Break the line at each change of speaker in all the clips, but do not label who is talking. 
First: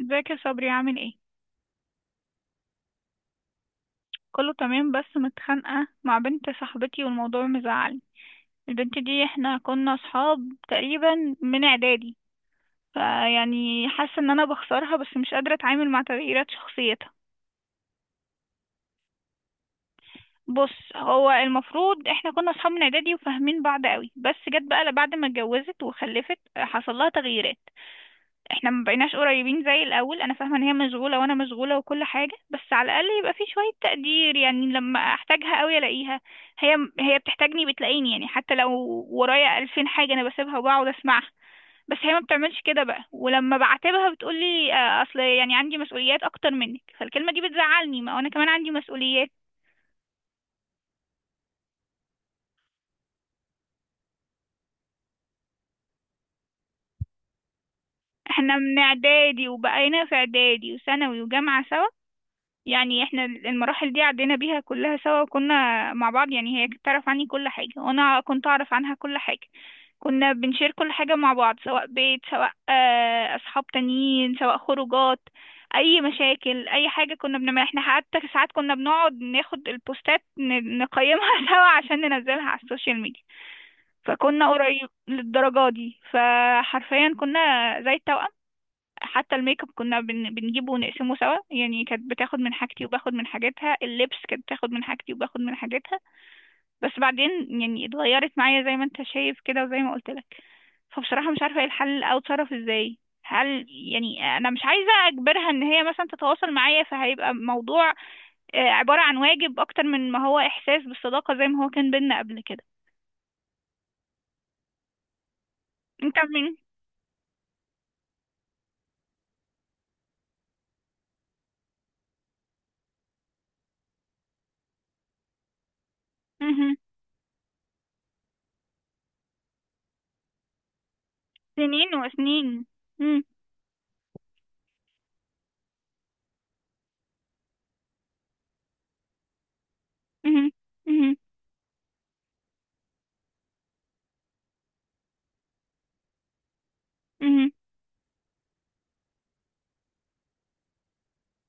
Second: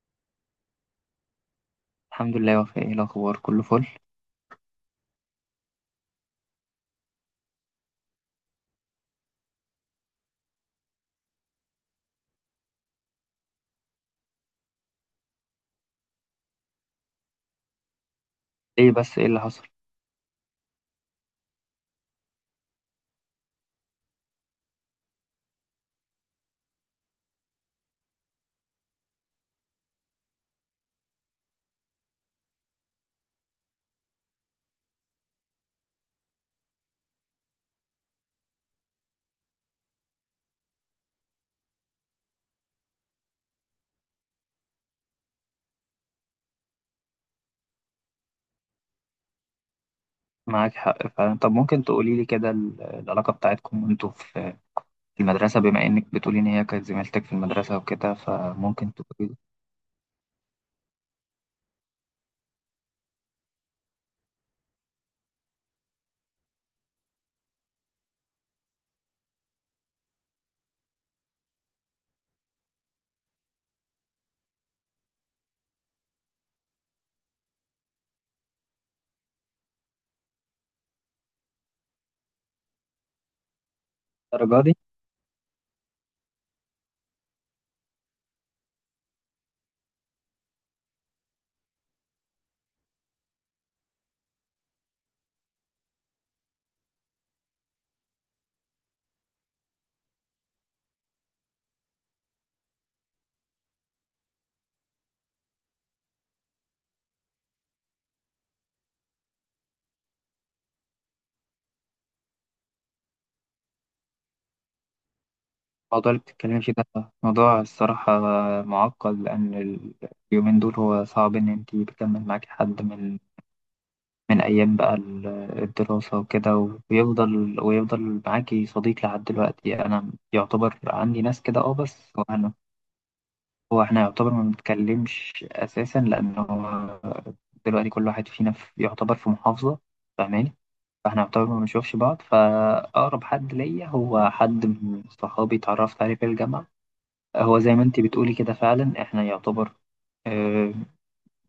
ازيك يا صبري؟ عامل ايه؟
الحمد لله يا وفاء، ايه الاخبار؟ كله فل.
كله تمام بس متخانقه مع بنت صاحبتي والموضوع مزعلني. البنت دي احنا كنا اصحاب تقريبا من اعدادي، فيعني حاسه ان انا بخسرها بس مش قادره اتعامل مع تغييرات شخصيتها.
ايه؟ بس ايه اللي حصل؟
بص، هو المفروض احنا كنا اصحاب من اعدادي وفاهمين بعض قوي، بس جت بقى بعد ما اتجوزت وخلفت حصل لها تغييرات. احنا ما بقيناش قريبين زي الاول. انا فاهمه ان هي مشغوله وانا مشغوله وكل حاجه، بس على الاقل يبقى في شويه تقدير، يعني لما احتاجها قوي الاقيها. هي هي بتحتاجني بتلاقيني، يعني حتى لو ورايا 2000 حاجه انا بسيبها وبقعد اسمعها. بس هي ما بتعملش كده بقى، ولما بعاتبها بتقولي اصل يعني عندي مسؤوليات اكتر منك، فالكلمه دي بتزعلني، ما انا كمان عندي مسؤوليات.
معاك حق فعلا. طب ممكن تقولي لي كده العلاقه بتاعتكم وانتوا في المدرسه، بما انك بتقولي ان هي كانت زميلتك في المدرسه وكده؟
احنا من
فممكن تقولي لي.
اعدادي، وبقينا في اعدادي وثانوي وجامعه سوا. يعني احنا المراحل دي عدينا بيها كلها سوا، وكنا مع بعض. يعني هي كانت تعرف عني كل حاجة، وانا كنت اعرف عنها كل حاجة. كنا بنشير كل حاجة مع بعض، سواء بيت، سواء اصحاب تانيين، سواء خروجات، اي مشاكل، اي حاجة كنا بنعملها احنا. حتى ساعات كنا بنقعد ناخد البوستات نقيمها سوا عشان ننزلها على السوشيال ميديا. فكنا
الدرجه دي؟
قريب للدرجة دي، فحرفيا كنا زي التوأم. حتى الميك اب كنا بنجيبه ونقسمه سوا، يعني كانت بتاخد من حاجتي وباخد من حاجتها، اللبس كانت بتاخد من حاجتي وباخد من حاجتها. بس بعدين يعني اتغيرت معايا زي ما انت شايف كده وزي ما قلت لك. فبصراحة مش عارفة ايه الحل او اتصرف ازاي. هل يعني انا مش عايزة اجبرها ان هي مثلا تتواصل معايا، فهيبقى موضوع عبارة عن واجب اكتر من ما هو احساس بالصداقة زي ما هو كان بينا قبل كده.
الموضوع
انت
اللي
من
بتتكلمي فيه ده موضوع الصراحه معقد، لان اليومين دول هو صعب ان انت بيكمل معاكي حد من ايام بقى الدراسه وكده،
مهم.
ويفضل معاكي صديق لحد دلوقتي. انا يعتبر عندي ناس كده، اه،
سنين
بس
وسنين. مم.
هو احنا يعتبر ما بنتكلمش اساسا، لانه دلوقتي كل واحد فينا في يعتبر في محافظه،
مهم.
فاهماني؟
مهم.
فاحنا يعتبر ما بنشوفش بعض. فاقرب حد ليا هو حد من صحابي، اتعرفت عليه في الجامعه.
مهم.
هو زي ما انتي بتقولي كده فعلا، احنا يعتبر آه،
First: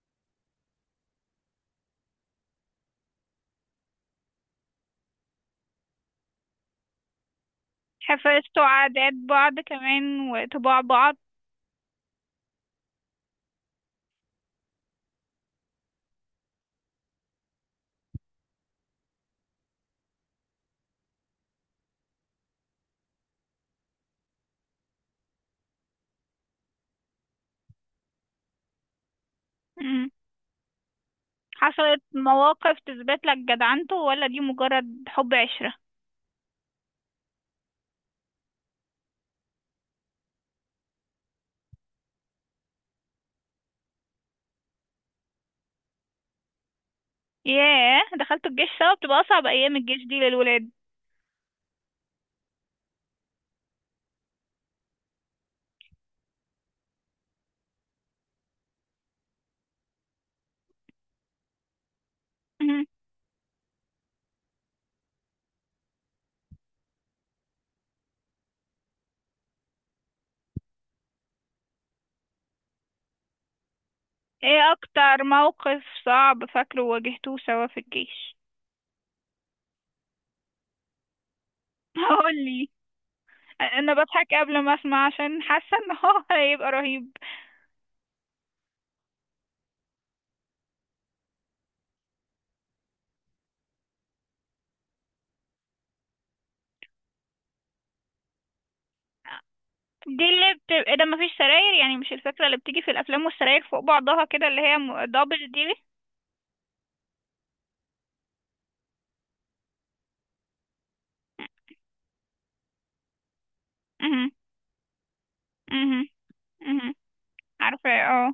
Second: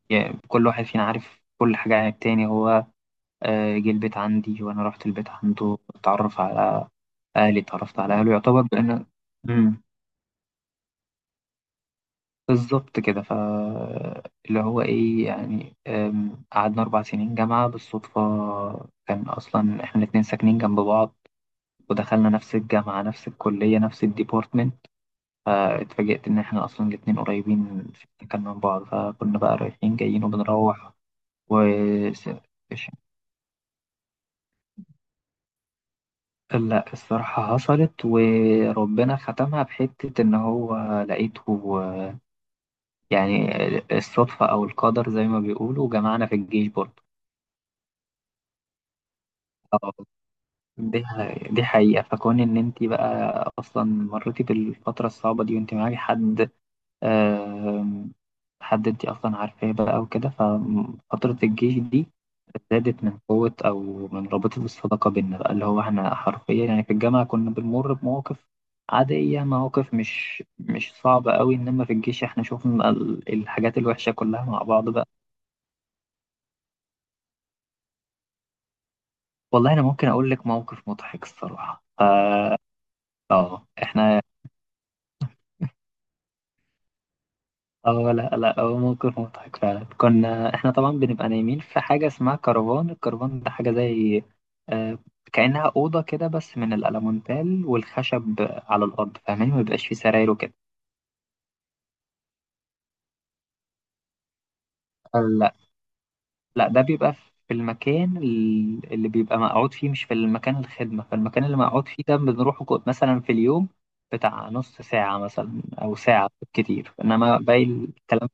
يعني كل واحد فينا عارف كل حاجه عن التاني. هو جه البيت عندي وانا رحت البيت عنده، اتعرف على اهلي اتعرفت على اهله، يعتبر
حفظتوا
بان.
عادات بعض كمان وطباع بعض.
بالظبط كده. ف اللي هو ايه يعني، قعدنا 4 سنين جامعة بالصدفة، كان اصلا احنا الاتنين ساكنين جنب بعض ودخلنا نفس الجامعة نفس الكلية نفس الديبارتمنت. فاتفاجئت ان احنا اصلا الاتنين قريبين في السكن من بعض، فكنا بقى رايحين
مم.
جايين وبنروح و
حصلت مواقف
ش-
تثبت لك جدعنته، ولا دي مجرد حب عشرة؟
لا، الصراحة حصلت وربنا ختمها بحتة، ان هو لقيته يعني. الصدفة او القدر زي ما بيقولوا جمعنا في الجيش برضه.
ياه، دخلتوا الجيش سوا! بتبقى أصعب أيام الجيش دي للولاد.
دي حقيقة، فكون إن أنت بقى أصلا مريتي بالفترة الصعبة دي وأنت معاكي حد، آم، حد أنت أصلا عارفاه بقى وكده، ففترة الجيش دي
مم.
زادت من قوة، أو من رابطة الصداقة بينا بقى. اللي هو إحنا حرفيا يعني في الجامعة كنا بنمر بمواقف عادية، مواقف مش صعبة قوي، إنما في الجيش إحنا شوفنا الحاجات الوحشة كلها مع
ايه
بعض بقى.
أكتر موقف صعب فاكره واجهتوه سوا في الجيش؟
والله أنا ممكن أقول لك موقف مضحك الصراحة.
هقولي. أنا
إحنا،
بضحك قبل ما أسمع عشان حاسة إن هو هيبقى رهيب.
اه لا لا، هو موقف مضحك فعلا. كنا احنا طبعا بنبقى نايمين في حاجة اسمها كرفان. الكرفان ده حاجة زي، آه كأنها أوضة كده، بس من الألمونتال والخشب على الأرض، فاهمين؟ ما بيبقاش فيه
دي
سراير
اللي
وكده.
بتبقى، ده مفيش سراير يعني؟ مش الفكرة اللي بتيجي في الأفلام والسراير فوق بعضها كده، اللي هي دبل
لا
دي؟
لا، ده بيبقى في المكان اللي بيبقى مقعود فيه، مش في المكان الخدمة. فالمكان اللي مقعود فيه ده بنروحه مثلا في اليوم
مهم.
بتاع نص ساعة مثلا أو
مهم.
ساعة كتير،
مهم.
إنما باقي
عارفة،
الكلام،
اه.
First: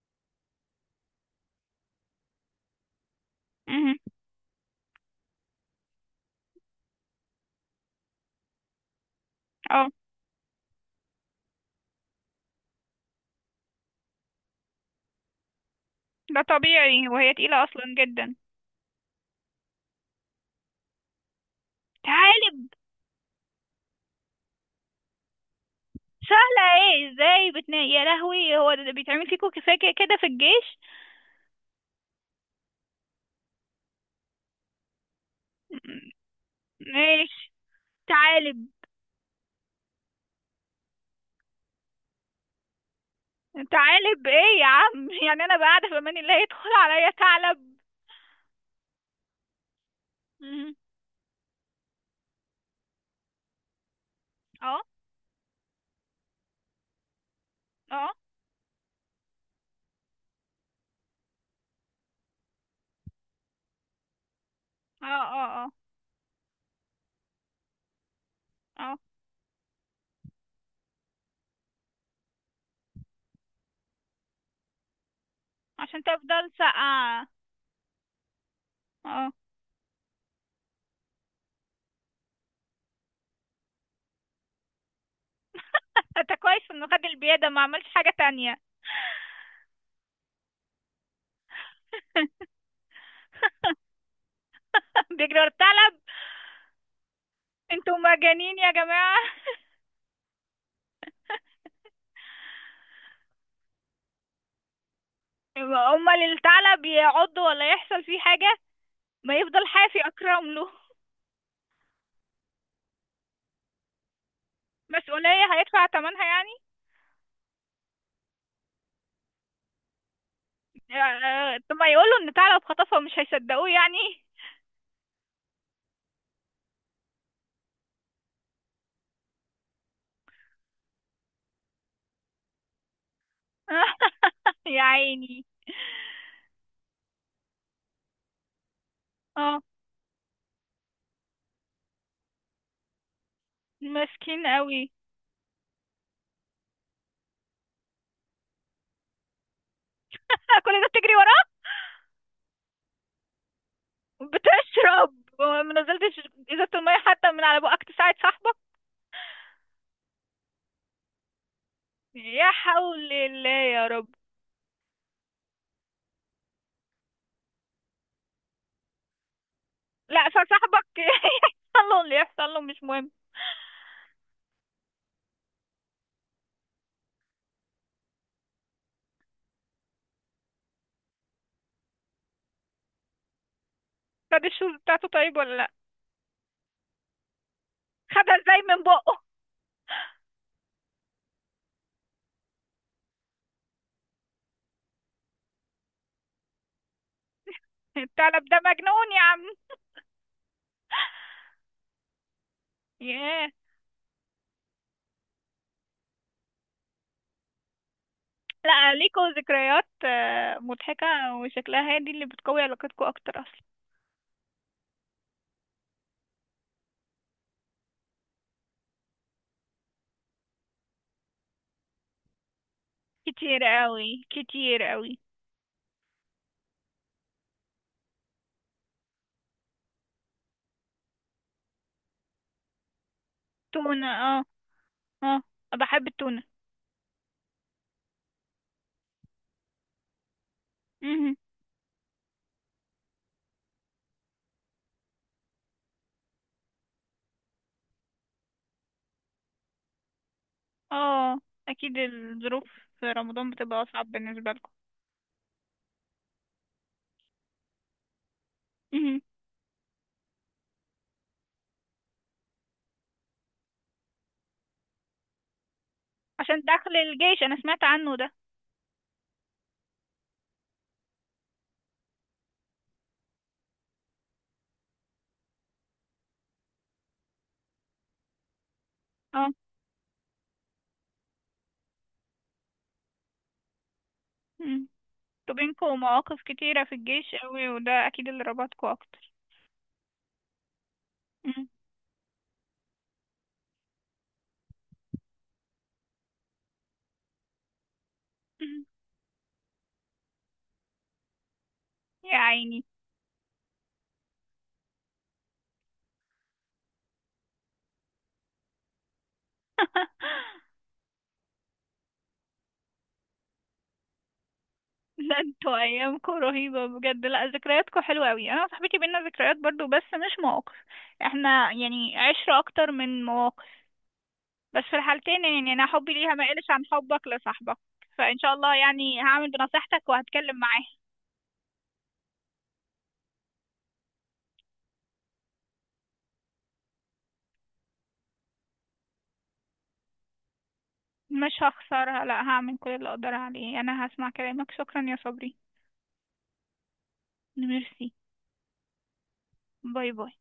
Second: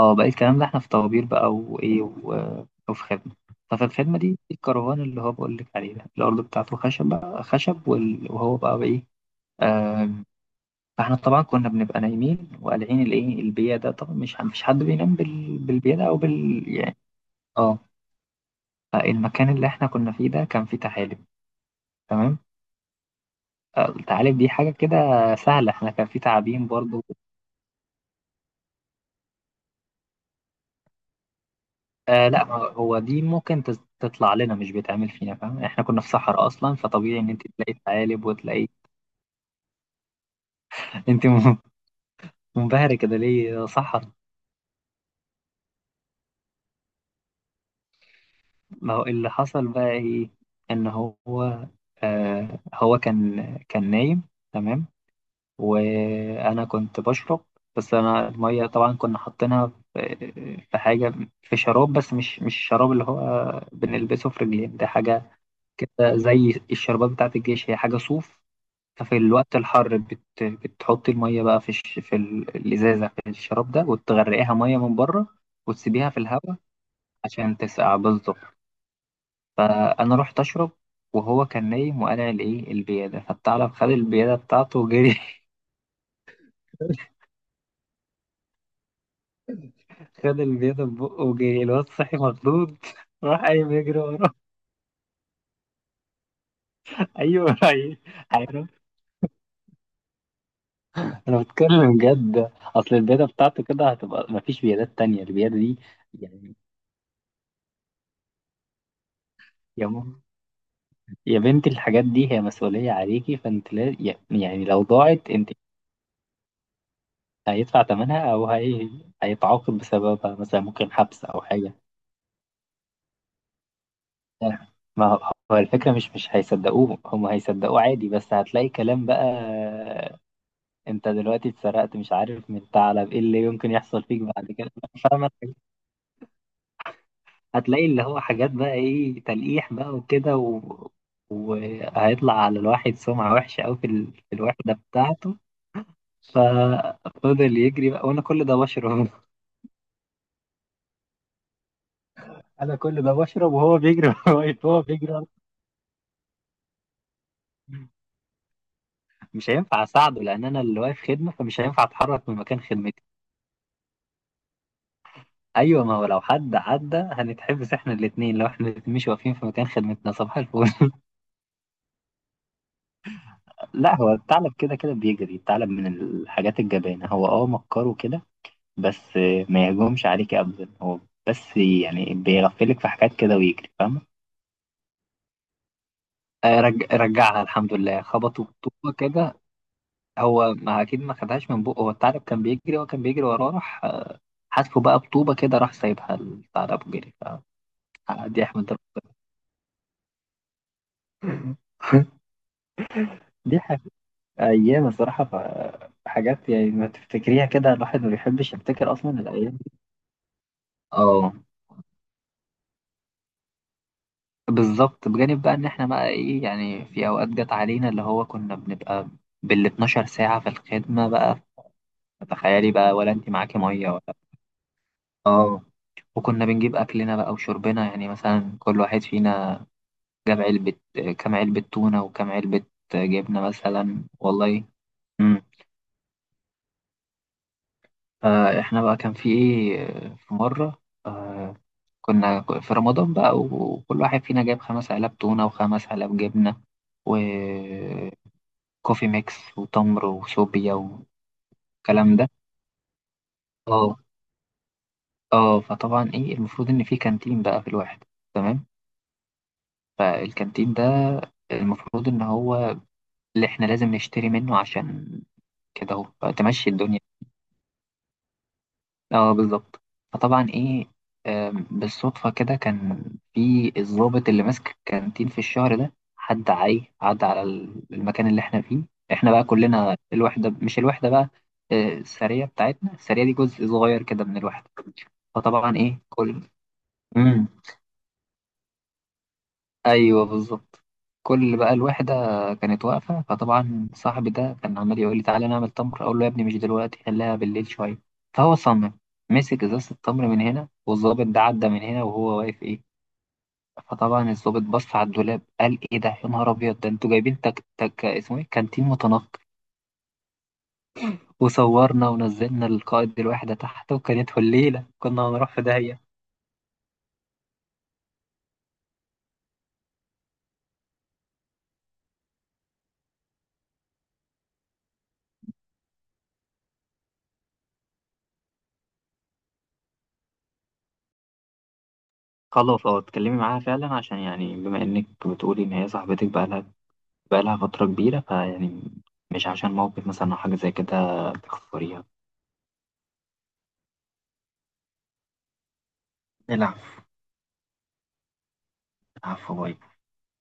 اه، باقي الكلام ده احنا في طوابير بقى، وايه، وفي خدمة. ففي
مهم.
الخدمة دي الكرفان اللي هو بقول لك عليه ده، الأرض بتاعته خشب بقى، خشب، وهو بقى بإيه.
اه،
آم، فاحنا طبعا كنا بنبقى نايمين وقالعين الايه، البيا ده طبعا مش حد بينام بالبيا ده او
ده
بال، يعني.
طبيعي وهي تقيلة
اه
اصلا جدا.
المكان اللي احنا كنا فيه ده كان فيه تعالب. تمام.
تعالب؟
التعالب دي حاجة كده سهلة، احنا كان فيه
سهلة
تعابين برضو.
ايه؟ ازاي؟ بتنا يا لهوي! هو ده بيتعمل فيكوا كفاية كده كده في الجيش؟
لا، ما هو دي ممكن تطلع لنا، مش بيتعمل فينا، فاهم؟ احنا كنا في
م-
صحراء اصلا، فطبيعي ان انت
ماشي.
تلاقي ثعالب
تعالب.
وتلاقي. انت منبهرة كده ليه يا صحراء؟
تعالب ايه يا عم؟ يعني انا بقى قاعدة في امان الله يدخل عليا ثعلب؟
ما هو اللي حصل بقى ايه،
مهم.
ان هو هو كان نايم،
اه
تمام، وانا كنت بشرب. بس
اه
انا الميه طبعا كنا حاطينها في حاجه، في شراب، بس مش الشراب اللي هو بنلبسه في رجلين، ده
اه.
حاجه
اه. اه.
كده زي الشربات بتاعت الجيش، هي حاجه صوف.
اه.
ففي الوقت الحر بتحطي المية بقى في الإزازة، في الشراب ده، وتغرقيها مية من بره،
عشان
وتسيبيها في
تفضل
الهواء
ساقعة.
عشان تسقع، بالظبط.
اه.
فأنا رحت أشرب، وهو كان نايم وقلع الإيه، البيادة، فالثعلب خد البيادة بتاعته وجري.
انت كويس انه خد البيادة، ما عملش حاجة تانية.
خد البيضة في بقه وجري. الواد صحي مخضوض راح قايم يجري وراه.
بيجري ورا الثعلب!
ايوه،
انتوا مجانين
هيروح.
يا جماعة!
انا بتكلم جد. اصل البيضة بتاعته كده هتبقى، مفيش بيضات تانية البيضة دي،
امال
يعني.
الثعلب يعض ولا يحصل فيه حاجة؟ ما يفضل
يا
حافي،
ماما،
اكرم له.
يا بنتي الحاجات دي هي مسؤولية عليكي، فانت، لا، يعني لو ضاعت
مسؤولية؟
انت،
هيدفع ثمنها يعني؟
هيدفع ثمنها، هيتعاقب بسببها مثلا، ممكن حبس او حاجة،
طب ما يقولوا ان ثعلب خطفه، مش هيصدقوه يعني؟
يعني. ما هو هو الفكرة مش هيصدقوه هم هيصدقوه عادي، بس هتلاقي كلام بقى، انت دلوقتي اتسرقت مش عارف من ثعلب، ايه اللي يمكن يحصل فيك بعد كده؟
يا
فاهمة؟
عيني.
هتلاقي اللي هو حاجات بقى، ايه،
اه.
تلقيح بقى وكده، وهيطلع على الواحد سمعة وحشة أوي في
مسكين
الوحدة
قوي.
بتاعته. ففضل يجري بقى، وانا كل ده بشرب
كل ده بتجري وراه!
انا كل ده بشرب وهو بيجري وأنا واقف هو
بتشرب؟
بيجري.
ما نزلتش ازازة المية حتى من على بقك تساعد صاحبك؟
مش هينفع اساعده، لان انا اللي واقف خدمه، فمش هينفع اتحرك من
يا
مكان خدمتي.
حول الله يا رب.
ايوه، ما هو لو حد عدى هنتحبس احنا الاثنين، لو احنا الاتنين مش واقفين في مكان خدمتنا،
لا
صباح
فصاحبك
الفل.
يحصل له اللي يحصل له، مش مهم.
لا، هو الثعلب كده كده بيجري، الثعلب من الحاجات الجبانه، هو مكره كده بس، ما يهجمش عليك ابدا، هو بس يعني بيغفلك في حاجات كده ويجري، فاهمه؟
خد الشوز بتاعته طيب، ولا لا؟
رجعها الحمد لله.
خدها
خبطوا
ازاي من
بطوبه
بقه؟
كده. هو ما اكيد ما خدهاش من بقه، هو الثعلب كان بيجري، هو كان بيجري وراه، راح حاسبه بقى بطوبه كده، راح سايبها الثعلب وجري. فدي
الثعلب ده
احمد
مجنون يا عم.
ربنا
ياه.
دي ح- ايام الصراحه، حاجات يعني ما تفتكريها كده، الواحد ما بيحبش يفتكر
لا
اصلا
ليكوا
الايام دي.
ذكريات مضحكة.
اه،
وشكلها هي دي اللي بتقوي علاقتكوا أكتر أصلا.
بالظبط. بجانب بقى ان احنا بقى ايه يعني، في اوقات جت علينا اللي هو كنا بنبقى بال 12 ساعه في الخدمه بقى، تخيلي بقى، ولا انت معاكي
كتير
ميه ولا.
قوي، كتير قوي.
اه. وكنا بنجيب اكلنا بقى وشربنا، يعني مثلا كل واحد فينا جاب كام علبة تونة وكام علبة جبنة مثلا،
تونة. اه.
والله.
اه.
امم
بحب التونة.
فاحنا بقى كان في ايه، في مرة،
مهم.
كنا في رمضان بقى، وكل واحد فينا جاب 5 علب تونة وخمس علب جبنة، وكوفي ميكس، وتمر، وسوبيا،
اه، أكيد
والكلام ده.
الظروف. في رمضان بتبقى
اه
أصعب بالنسبة لكم.
اه فطبعا ايه، المفروض ان في كانتين بقى في الواحد، تمام.
مهم.
فالكانتين ده المفروض ان هو اللي احنا لازم نشتري منه، عشان كده اهو
عشان
تمشي
دخل
الدنيا.
الجيش، أنا سمعت عنه ده.
اه، بالظبط. فطبعا ايه، بالصدفة كده كان في الضابط اللي ماسك الكانتين في الشهر ده، حد عدى على المكان اللي احنا فيه. احنا بقى
اه.
كلنا الوحدة، مش الوحدة بقى، السرية بتاعتنا. السرية دي جزء صغير كده من الوحدة.
مم. انتوا
فطبعا
بينكوا
ايه،
مواقف
كل.
كتيرة في الجيش
مم.
قوي، وده أكيد اللي ربطكوا أكتر.
ايوه، بالظبط. كل
مم.
بقى الوحده كانت واقفه، فطبعا صاحبي ده كان عمال يقول لي تعالى نعمل تمر، اقول له يا ابني مش دلوقتي، خليها بالليل شويه. فهو
مم.
صمم، مسك ازازه التمر من هنا، والظابط ده عدى من هنا
يا
وهو واقف، ايه.
عيني.
فطبعا الظابط بص على الدولاب، قال ايه ده يا نهار ابيض، ده انتوا جايبين تك تك، اسمه ايه، كانتين متنقي؟ وصورنا ونزلنا القائد الوحده تحت، وكانت الليله كنا
لا،
هنروح في
انتوا
داهيه.
ايامكم رهيبه بجد. لا، ذكرياتكم حلوه قوي. انا وصاحبتي بينا ذكريات برضو، بس مش مواقف. احنا يعني عشره اكتر من مواقف. بس في الحالتين، يعني انا حبي ليها ما قلش عن حبك لصاحبك. فان شاء الله يعني هعمل بنصيحتك وهتكلم معاه.
خلاص، اه، اتكلمي معاها فعلا، عشان يعني بما انك بتقولي ان هي صاحبتك بقى، بقالها فترة كبيرة، فيعني مش عشان موقف مثلا أو حاجة زي كده
مش
تخسريها.
هخسرها، لا، هعمل كل اللي اقدر عليه. انا هسمع كلامك. شكرا يا صبري.
نلعب.
ميرسي.
نلعب في بايظ.
باي باي.